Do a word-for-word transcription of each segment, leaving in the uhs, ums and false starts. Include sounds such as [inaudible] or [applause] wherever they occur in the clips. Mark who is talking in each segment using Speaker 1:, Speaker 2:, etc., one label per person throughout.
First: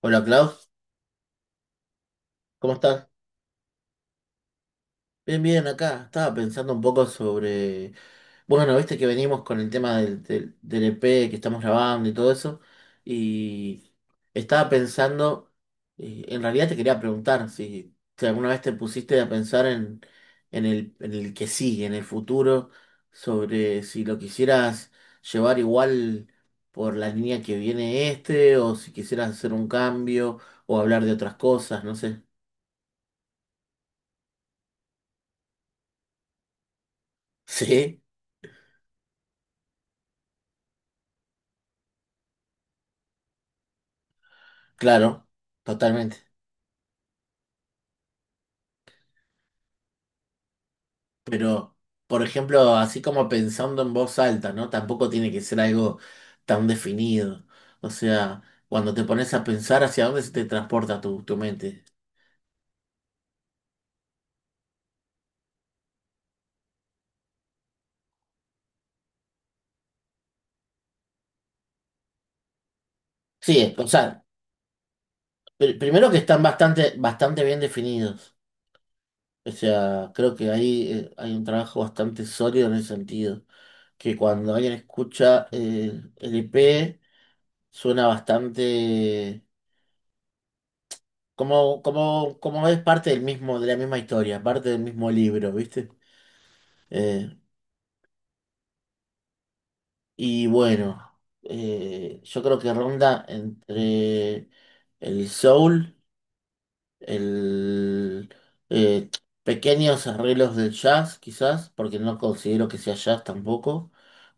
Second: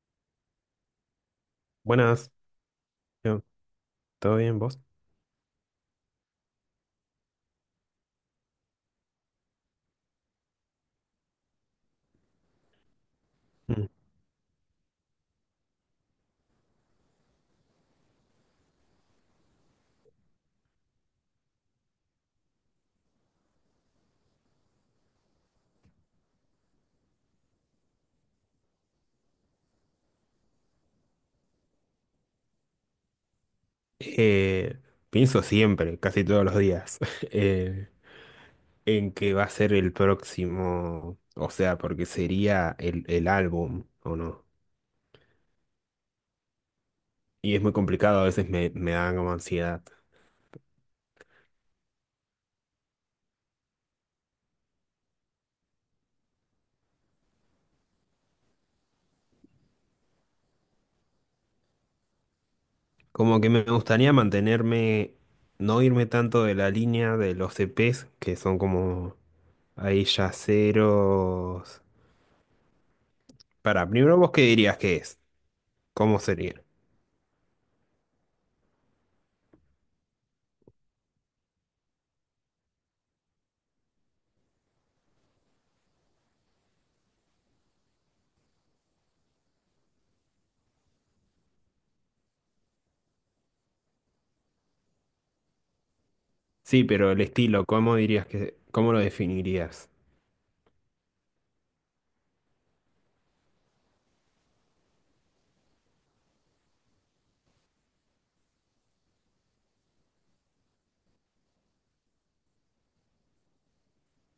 Speaker 1: Hola Klaus,
Speaker 2: Buenas,
Speaker 1: ¿cómo estás?
Speaker 2: yo, ¿todo bien vos?
Speaker 1: Bien, bien, acá. Estaba pensando un poco sobre... Bueno, viste que venimos con el tema del, del, del E P que estamos grabando y todo eso.
Speaker 2: Mm.
Speaker 1: Y estaba pensando, eh, en realidad te quería preguntar si, si alguna vez te pusiste a pensar en, en el, en el que sigue, en el futuro, sobre si lo quisieras llevar igual por la línea que viene este, o si quisieras hacer un cambio, o hablar de otras cosas, no sé.
Speaker 2: Eh, Pienso siempre, casi todos los días, [laughs]
Speaker 1: [laughs]
Speaker 2: eh,
Speaker 1: ¿Sí?
Speaker 2: en que va a ser el próximo, o sea, porque sería el, el álbum, ¿o no?
Speaker 1: Claro, totalmente.
Speaker 2: Y es muy complicado, a veces me, me da como ansiedad.
Speaker 1: Pero, por ejemplo, así como pensando en voz alta, ¿no? Tampoco tiene que ser algo tan definido. O sea, cuando te pones a pensar hacia dónde se te transporta tu, tu mente.
Speaker 2: Como que me gustaría mantenerme, no irme tanto de la línea de los E Pes, que son como ahí yaceros.
Speaker 1: Sí, o
Speaker 2: Para, primero
Speaker 1: sea,
Speaker 2: vos qué dirías que es,
Speaker 1: pr- primero que
Speaker 2: ¿cómo
Speaker 1: están
Speaker 2: sería?
Speaker 1: bastante, bastante bien definidos. O sea, creo que ahí eh, hay un trabajo bastante sólido en ese sentido. Que cuando alguien escucha eh, el E P, suena bastante. Como, como, como es parte del mismo, de la misma historia, parte del mismo libro, ¿viste?
Speaker 2: Sí, pero el
Speaker 1: Eh,
Speaker 2: estilo, ¿cómo dirías que, cómo lo definirías?
Speaker 1: y bueno, eh, yo creo que ronda entre el soul, el eh, pequeños arreglos del jazz, quizás, porque no considero que sea jazz tampoco,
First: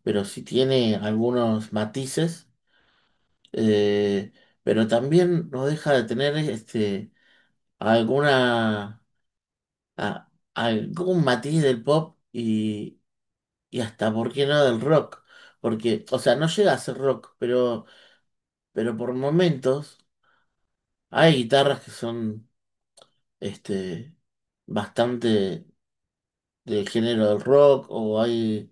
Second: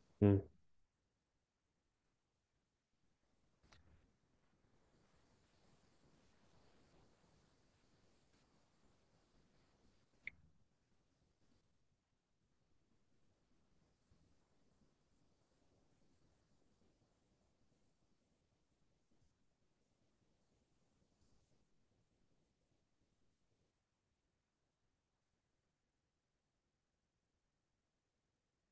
Speaker 1: pero
Speaker 2: Mm.
Speaker 1: sí tiene algunos matices, eh, pero también no deja de tener este alguna a algún matiz del pop y, y hasta, ¿por qué no del rock? Porque, o sea, no llega a ser rock, pero, pero por momentos hay guitarras que son este, bastante del género del rock o hay,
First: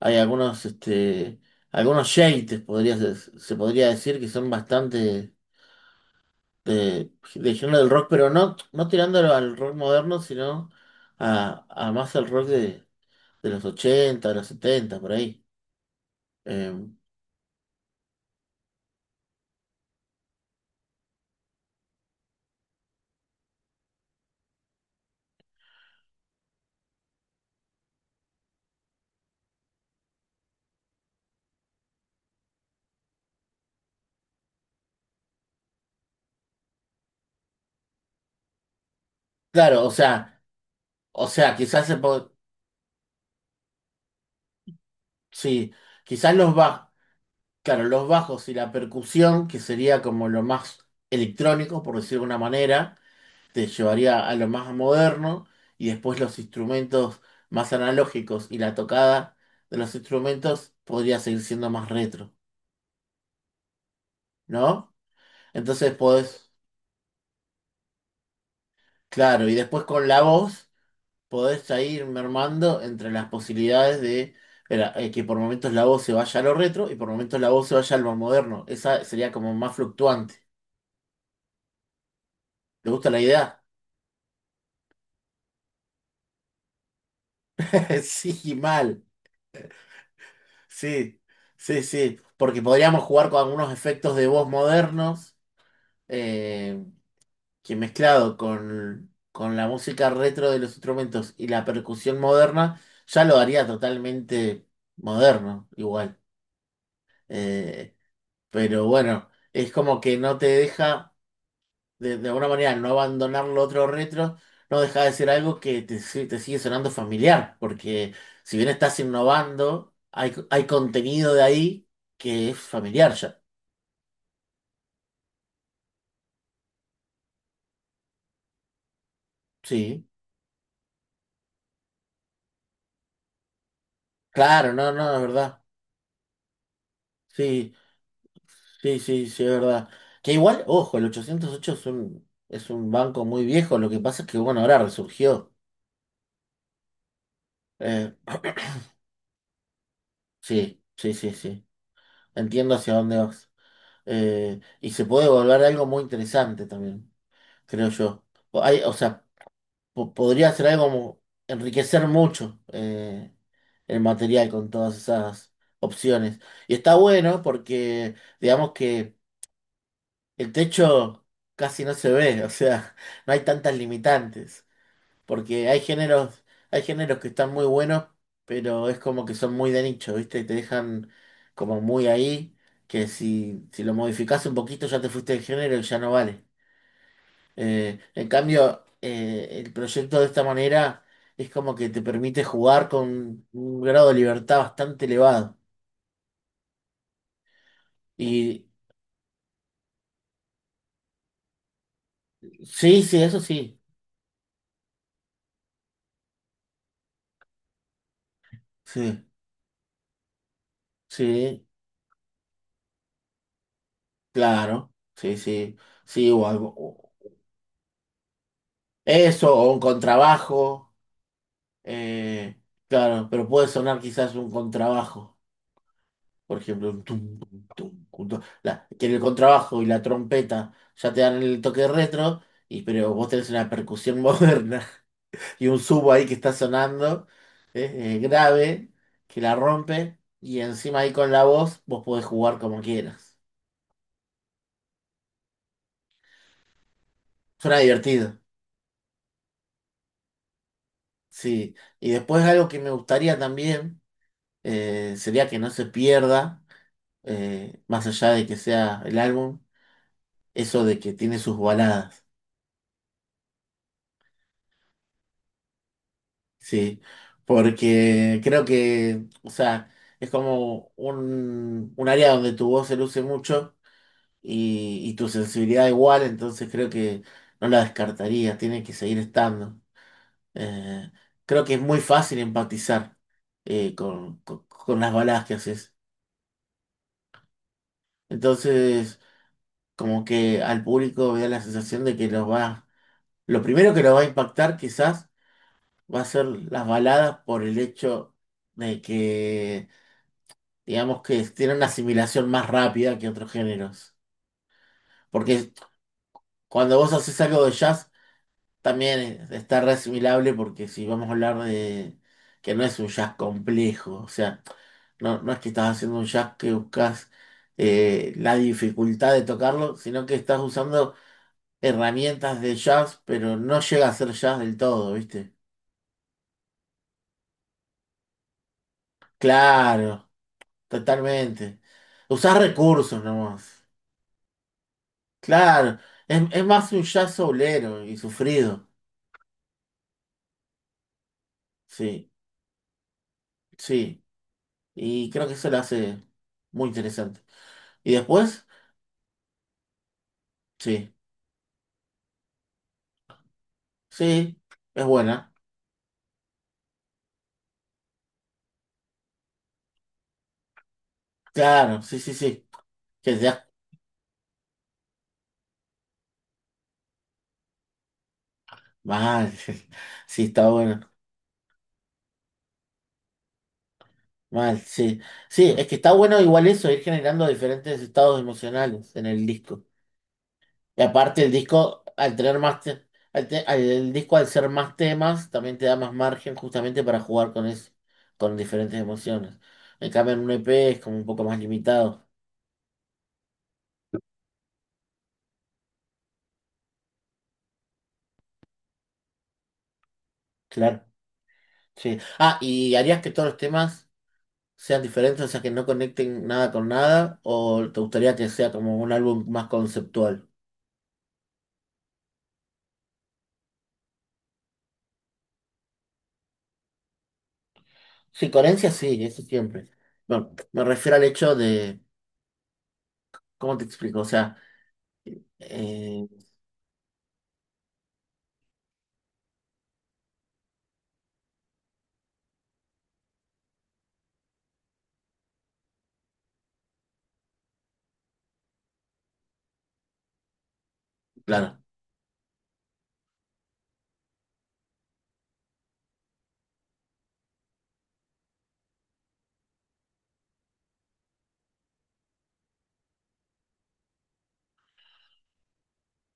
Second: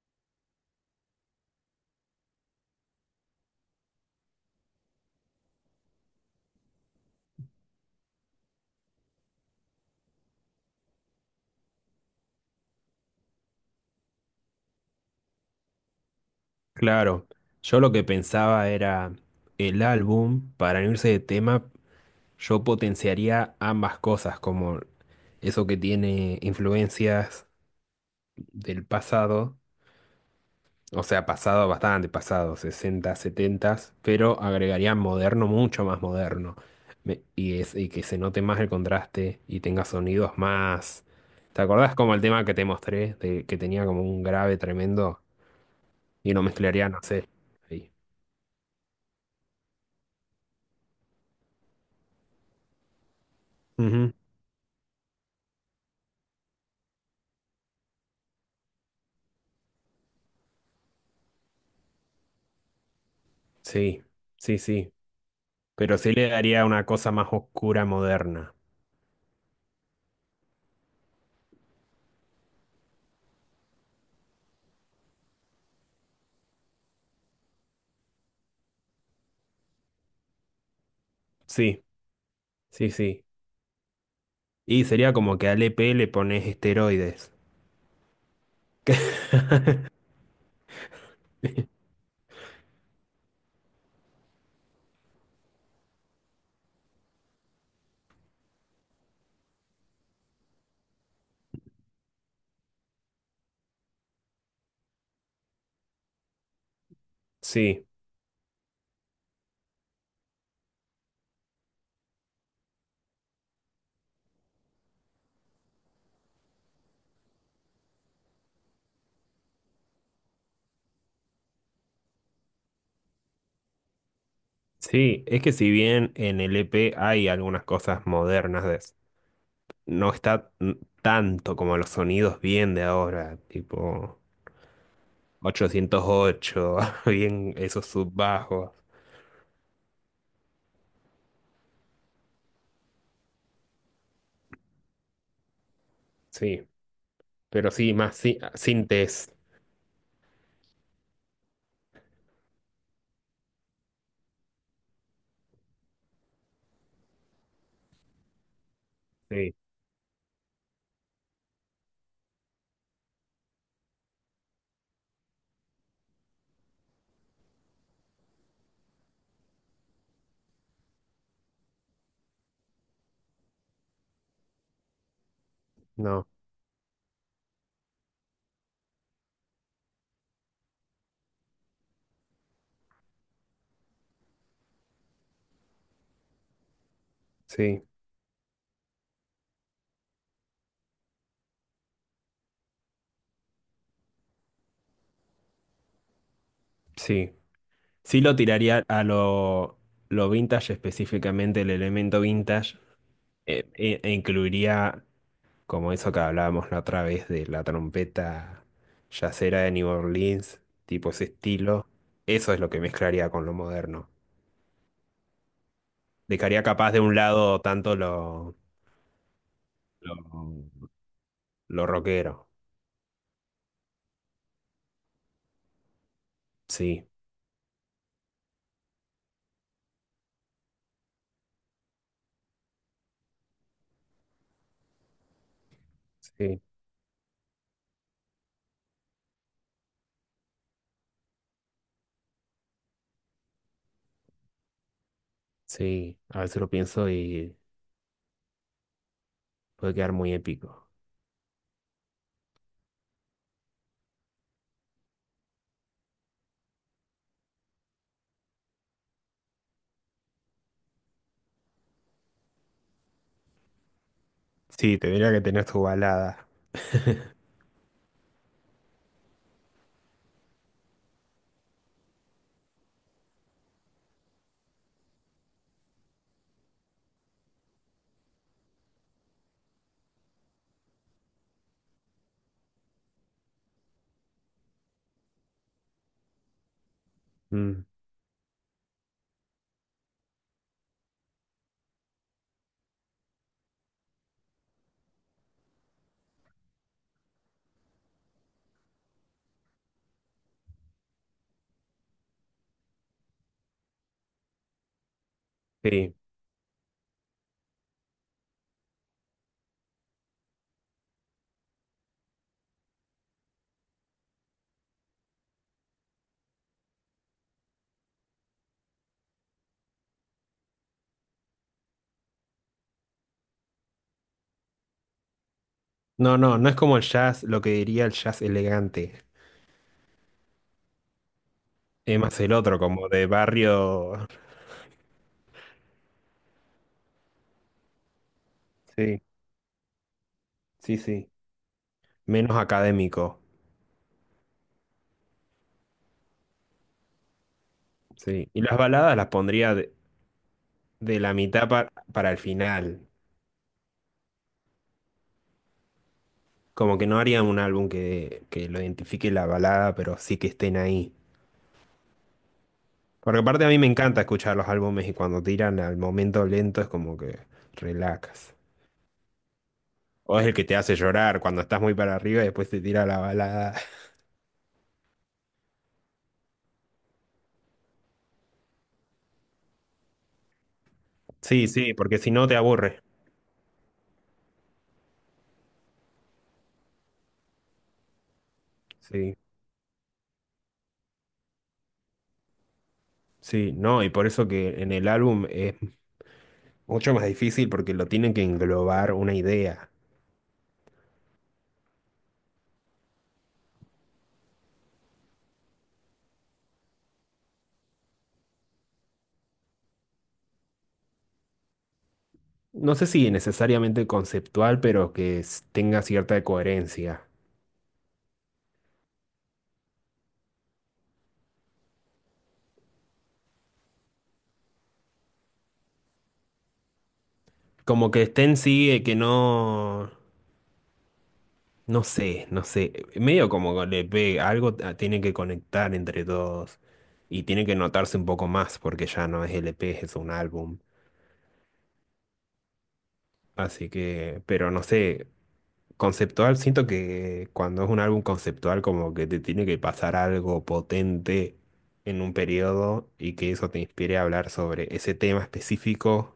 Speaker 1: hay algunos, este, algunos shades, podría, ser- se podría decir, que son bastante de, de género del rock, pero no, no tirándolo al rock moderno, sino a, a más al rock de, de los ochenta de los setenta por ahí. Eh,
Speaker 2: Claro, yo lo que pensaba era el álbum, para no irse de tema, yo potenciaría ambas cosas, como eso que tiene influencias del pasado, o sea, pasado bastante pasado, sesenta, setenta, pero agregaría moderno, mucho más moderno. Me- y, es, y que se note más el contraste y
Speaker 1: claro,
Speaker 2: tenga
Speaker 1: o
Speaker 2: sonidos
Speaker 1: sea,
Speaker 2: más.
Speaker 1: o sea,
Speaker 2: ¿Te
Speaker 1: quizás
Speaker 2: acordás
Speaker 1: se
Speaker 2: como el
Speaker 1: po-
Speaker 2: tema que te mostré, de, que tenía como un grave tremendo
Speaker 1: sí,
Speaker 2: y
Speaker 1: quizás
Speaker 2: lo
Speaker 1: los bajos,
Speaker 2: mezclaría, no sé?
Speaker 1: claro,
Speaker 2: ¿Ahí?
Speaker 1: los bajos y la percusión, que sería como lo más electrónico, por decirlo de una manera, te llevaría a lo más moderno, y después los instrumentos más analógicos y la tocada de los instrumentos podría seguir siendo más retro,
Speaker 2: Sí, sí,
Speaker 1: ¿no?
Speaker 2: sí.
Speaker 1: Entonces
Speaker 2: Pero sí le
Speaker 1: podés,
Speaker 2: daría una cosa más oscura moderna.
Speaker 1: claro, y después con la voz. Podés ya ir mermando entre las posibilidades de era, eh, que por momentos la voz se vaya a lo retro y por momentos la voz se vaya a lo moderno. Esa sería como más fluctuante.
Speaker 2: Sí,
Speaker 1: ¿Te
Speaker 2: sí,
Speaker 1: gusta la
Speaker 2: sí.
Speaker 1: idea?
Speaker 2: Y sería como que al E P le pones esteroides.
Speaker 1: [laughs] Sí, mal. Sí, sí, sí. Porque podríamos jugar con algunos efectos de voz modernos eh, que mezclado con, con la música retro de los instrumentos y la percusión moderna, ya lo haría totalmente moderno, igual.
Speaker 2: Sí,
Speaker 1: Eh, Pero bueno, es como que no te deja, de, de alguna manera, no abandonar lo otro retro, no deja de ser algo que te, si- te sigue sonando familiar, porque si bien estás innovando, hay, hay contenido de ahí que es familiar ya.
Speaker 2: sí. Es que si bien en el E P hay algunas cosas modernas, de-
Speaker 1: Sí,
Speaker 2: no está n- tanto como los sonidos bien de ahora, tipo
Speaker 1: claro, no, no, es verdad.
Speaker 2: ochocientos ocho, [laughs] bien
Speaker 1: Sí,
Speaker 2: esos subbajos.
Speaker 1: sí, sí, sí, es verdad. Que igual, ojo, el ochocientos ocho es un, es un banco muy viejo, lo que pasa es que, bueno, ahora resurgió.
Speaker 2: Sí, pero sí,
Speaker 1: Eh,
Speaker 2: más sí, sintes.
Speaker 1: sí, sí, sí, sí. Entiendo hacia dónde vas. Eh, y se puede volver algo muy interesante también, creo yo. O Hay, o sea,
Speaker 2: Sí,
Speaker 1: po- Podría ser algo como enriquecer mucho eh, el material con todas esas opciones. Y está bueno porque, digamos que el techo casi no se ve, o sea, [laughs] no hay tantas limitantes. Porque hay
Speaker 2: no,
Speaker 1: géneros, hay géneros que están muy buenos, pero es como que son muy de nicho, ¿viste? Y te dejan como muy ahí, que si, si lo modificás un poquito ya te fuiste del género y ya no vale.
Speaker 2: sí,
Speaker 1: Eh, en cambio, eh, el proyecto de esta manera es como que te permite jugar con un grado de libertad bastante elevado.
Speaker 2: sí. Sí lo
Speaker 1: Y
Speaker 2: tiraría a lo, lo vintage, específicamente el elemento vintage,
Speaker 1: sí, sí, eso
Speaker 2: eh,
Speaker 1: sí.
Speaker 2: e, e incluiría como eso que hablábamos la otra vez de la trompeta
Speaker 1: Sí,
Speaker 2: yacera de New Orleans, tipo ese
Speaker 1: sí,
Speaker 2: estilo. Eso es lo que mezclaría con lo moderno.
Speaker 1: claro. Sí, sí. Sí, o
Speaker 2: Dejaría
Speaker 1: algo.
Speaker 2: capaz
Speaker 1: o-
Speaker 2: de un lado tanto lo,
Speaker 1: Eso, o un
Speaker 2: lo,
Speaker 1: contrabajo.
Speaker 2: lo rockero.
Speaker 1: Eh, claro, pero puede sonar quizás un contrabajo, por ejemplo, un
Speaker 2: Sí,
Speaker 1: tum, tum, tum, un tum. La- que el contrabajo y la trompeta ya te dan el toque retro, y, pero vos tenés una percusión [laughs] moderna y un subo ahí que está
Speaker 2: sí,
Speaker 1: sonando eh, eh, grave, que la rompe, y encima ahí con la voz vos podés jugar como quieras.
Speaker 2: sí. A veces lo pienso y
Speaker 1: Suena divertido,
Speaker 2: puede quedar muy épico.
Speaker 1: sí. Y después algo que me gustaría también eh, sería que no se pierda, eh, más allá de que sea el álbum. Eso de que tiene sus baladas,
Speaker 2: Sí, tendría que tener tu balada.
Speaker 1: sí, porque creo que, o sea, es como un, un área donde tu voz se luce mucho y, y tu sensibilidad igual, entonces creo que no la descartaría, tiene que seguir estando. Eh, Creo que es muy fácil empatizar eh, con, con- con las baladas que haces.
Speaker 2: Mm,
Speaker 1: Entonces, como que al público me da la sensación de que los va, lo primero que lo va a impactar quizás va a ser las baladas por el hecho de que, digamos que tienen una asimilación más rápida que otros géneros. Porque
Speaker 2: sí.
Speaker 1: cuando vos haces algo de jazz, también está re asimilable porque si vamos a hablar de que no es un jazz complejo, o sea, no, no es que estás haciendo un jazz que buscas eh, la dificultad de tocarlo, sino que estás usando herramientas de jazz, pero no llega a ser jazz del todo, ¿viste?
Speaker 2: No, no, no es como el jazz, lo que diría el jazz elegante.
Speaker 1: Claro. Totalmente.
Speaker 2: Es más el
Speaker 1: Usar
Speaker 2: otro, como
Speaker 1: recursos
Speaker 2: de
Speaker 1: nomás.
Speaker 2: barrio.
Speaker 1: Claro, es, es más un jazz soulero y sufrido.
Speaker 2: Sí, sí, sí.
Speaker 1: Sí,
Speaker 2: Menos académico.
Speaker 1: sí. Y creo que eso lo hace muy interesante. ¿Y
Speaker 2: Sí. Y
Speaker 1: después?
Speaker 2: las baladas las pondría de,
Speaker 1: Sí,
Speaker 2: de la mitad pa- para el final.
Speaker 1: sí, es buena.
Speaker 2: Como que no haría un álbum que, que lo identifique la balada, pero sí que estén ahí.
Speaker 1: Claro, sí, sí, sí. Que
Speaker 2: Porque aparte
Speaker 1: ya,
Speaker 2: a mí me encanta escuchar los álbumes y cuando tiran al momento lento es como que relajas.
Speaker 1: mal. [laughs]
Speaker 2: O
Speaker 1: Sí,
Speaker 2: es el que
Speaker 1: está
Speaker 2: te hace
Speaker 1: bueno.
Speaker 2: llorar cuando estás muy para arriba y después te tira la balada.
Speaker 1: Mal, sí. Sí, es que está bueno igual eso, ir generando diferentes estados emocionales en el disco. Y aparte el
Speaker 2: Sí, sí,
Speaker 1: disco,
Speaker 2: porque si
Speaker 1: al
Speaker 2: no te
Speaker 1: tener más
Speaker 2: aburre.
Speaker 1: te- al te- al- el disco al ser más temas, también te da más margen justamente para jugar con eso, con diferentes
Speaker 2: Sí.
Speaker 1: emociones. En cambio, en un E P es como un poco más limitado,
Speaker 2: Sí, no, y por eso que en el álbum es mucho más difícil porque lo tienen que englobar una idea.
Speaker 1: claro. Sí. Ah, ¿y harías que todos los temas sean diferentes, o sea, que no conecten nada con nada? ¿O te gustaría que sea como un álbum más conceptual?
Speaker 2: No sé si necesariamente conceptual, pero que s- tenga cierta coherencia.
Speaker 1: Sí, coherencia sí, eso siempre. Bueno, me refiero al hecho de, ¿cómo te explico? O sea, eh,
Speaker 2: Como que estén sigue, que no, no sé, no sé. eh, Medio como le pega, algo t- tiene que conectar entre todos y tiene que notarse un poco más porque ya no es L P, es un álbum.
Speaker 1: claro,
Speaker 2: Así que, pero no sé, conceptual, siento que cuando es un álbum conceptual como que te tiene que pasar algo potente en un periodo y que eso te inspire a hablar sobre ese tema específico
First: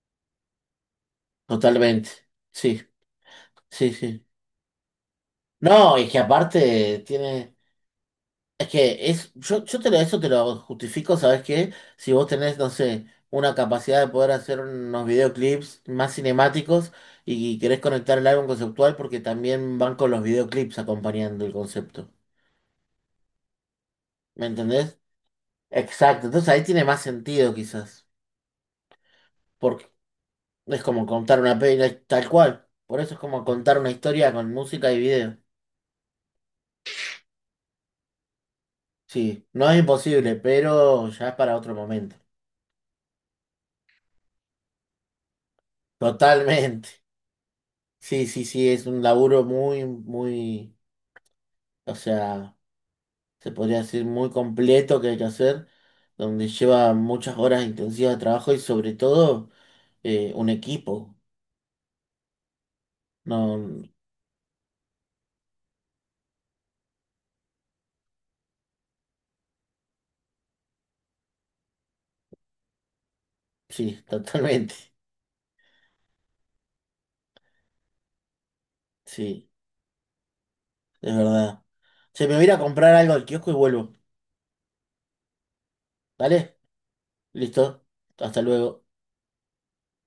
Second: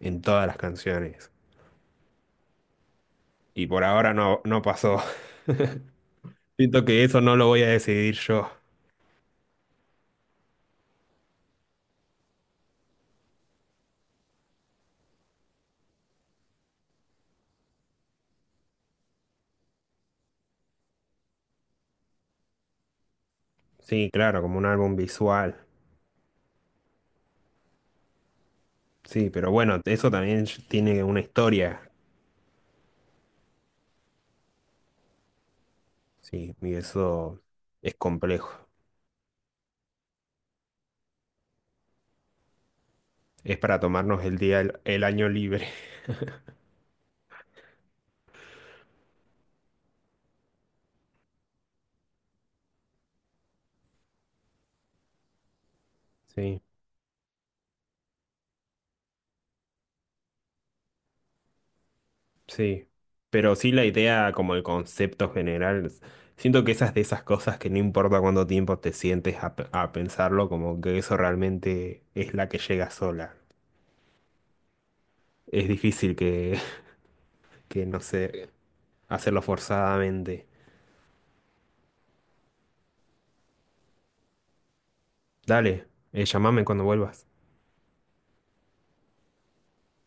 Speaker 2: en todas las canciones.
Speaker 1: totalmente. Sí,
Speaker 2: Y por
Speaker 1: sí,
Speaker 2: ahora
Speaker 1: sí.
Speaker 2: no, no pasó. [laughs]
Speaker 1: No, es que
Speaker 2: Siento
Speaker 1: aparte
Speaker 2: que eso no lo
Speaker 1: tiene.
Speaker 2: voy a decidir yo.
Speaker 1: Es que es. Yo, yo te lo, eso te lo justifico, ¿sabes qué? Si vos tenés, no sé, una capacidad de poder hacer unos videoclips más cinemáticos y querés conectar el álbum conceptual porque también van con los videoclips acompañando el concepto.
Speaker 2: Sí, claro,
Speaker 1: ¿Me
Speaker 2: como un álbum
Speaker 1: entendés?
Speaker 2: visual.
Speaker 1: Exacto. Entonces ahí tiene más sentido quizás.
Speaker 2: Sí, pero bueno,
Speaker 1: Porque
Speaker 2: eso también
Speaker 1: es
Speaker 2: tiene
Speaker 1: como
Speaker 2: una
Speaker 1: contar una
Speaker 2: historia.
Speaker 1: peli tal cual. Por eso es como contar una historia con música y video.
Speaker 2: Sí, y eso es complejo.
Speaker 1: Sí, no es imposible, pero ya es para otro momento.
Speaker 2: Es para tomarnos el día, el el año libre.
Speaker 1: Totalmente. Sí, sí, sí, es un laburo muy, muy, o sea, se podría decir muy completo que hay que hacer, donde
Speaker 2: Sí,
Speaker 1: lleva muchas horas intensivas de trabajo y sobre todo eh, un equipo.
Speaker 2: sí. Pero sí
Speaker 1: No,
Speaker 2: la idea, como el concepto general, es. Siento que esas de esas cosas que no importa cuánto tiempo te sientes a, pe- a pensarlo, como que eso realmente es la que llega sola.
Speaker 1: sí, [laughs] totalmente.
Speaker 2: Es difícil que, [laughs] que no sé, hacerlo
Speaker 1: Sí,
Speaker 2: forzadamente.
Speaker 1: es verdad. Se me voy a ir a comprar algo al kiosco y vuelvo.
Speaker 2: Dale, eh,
Speaker 1: ¿Vale?
Speaker 2: llámame cuando vuelvas.
Speaker 1: Listo. Hasta luego.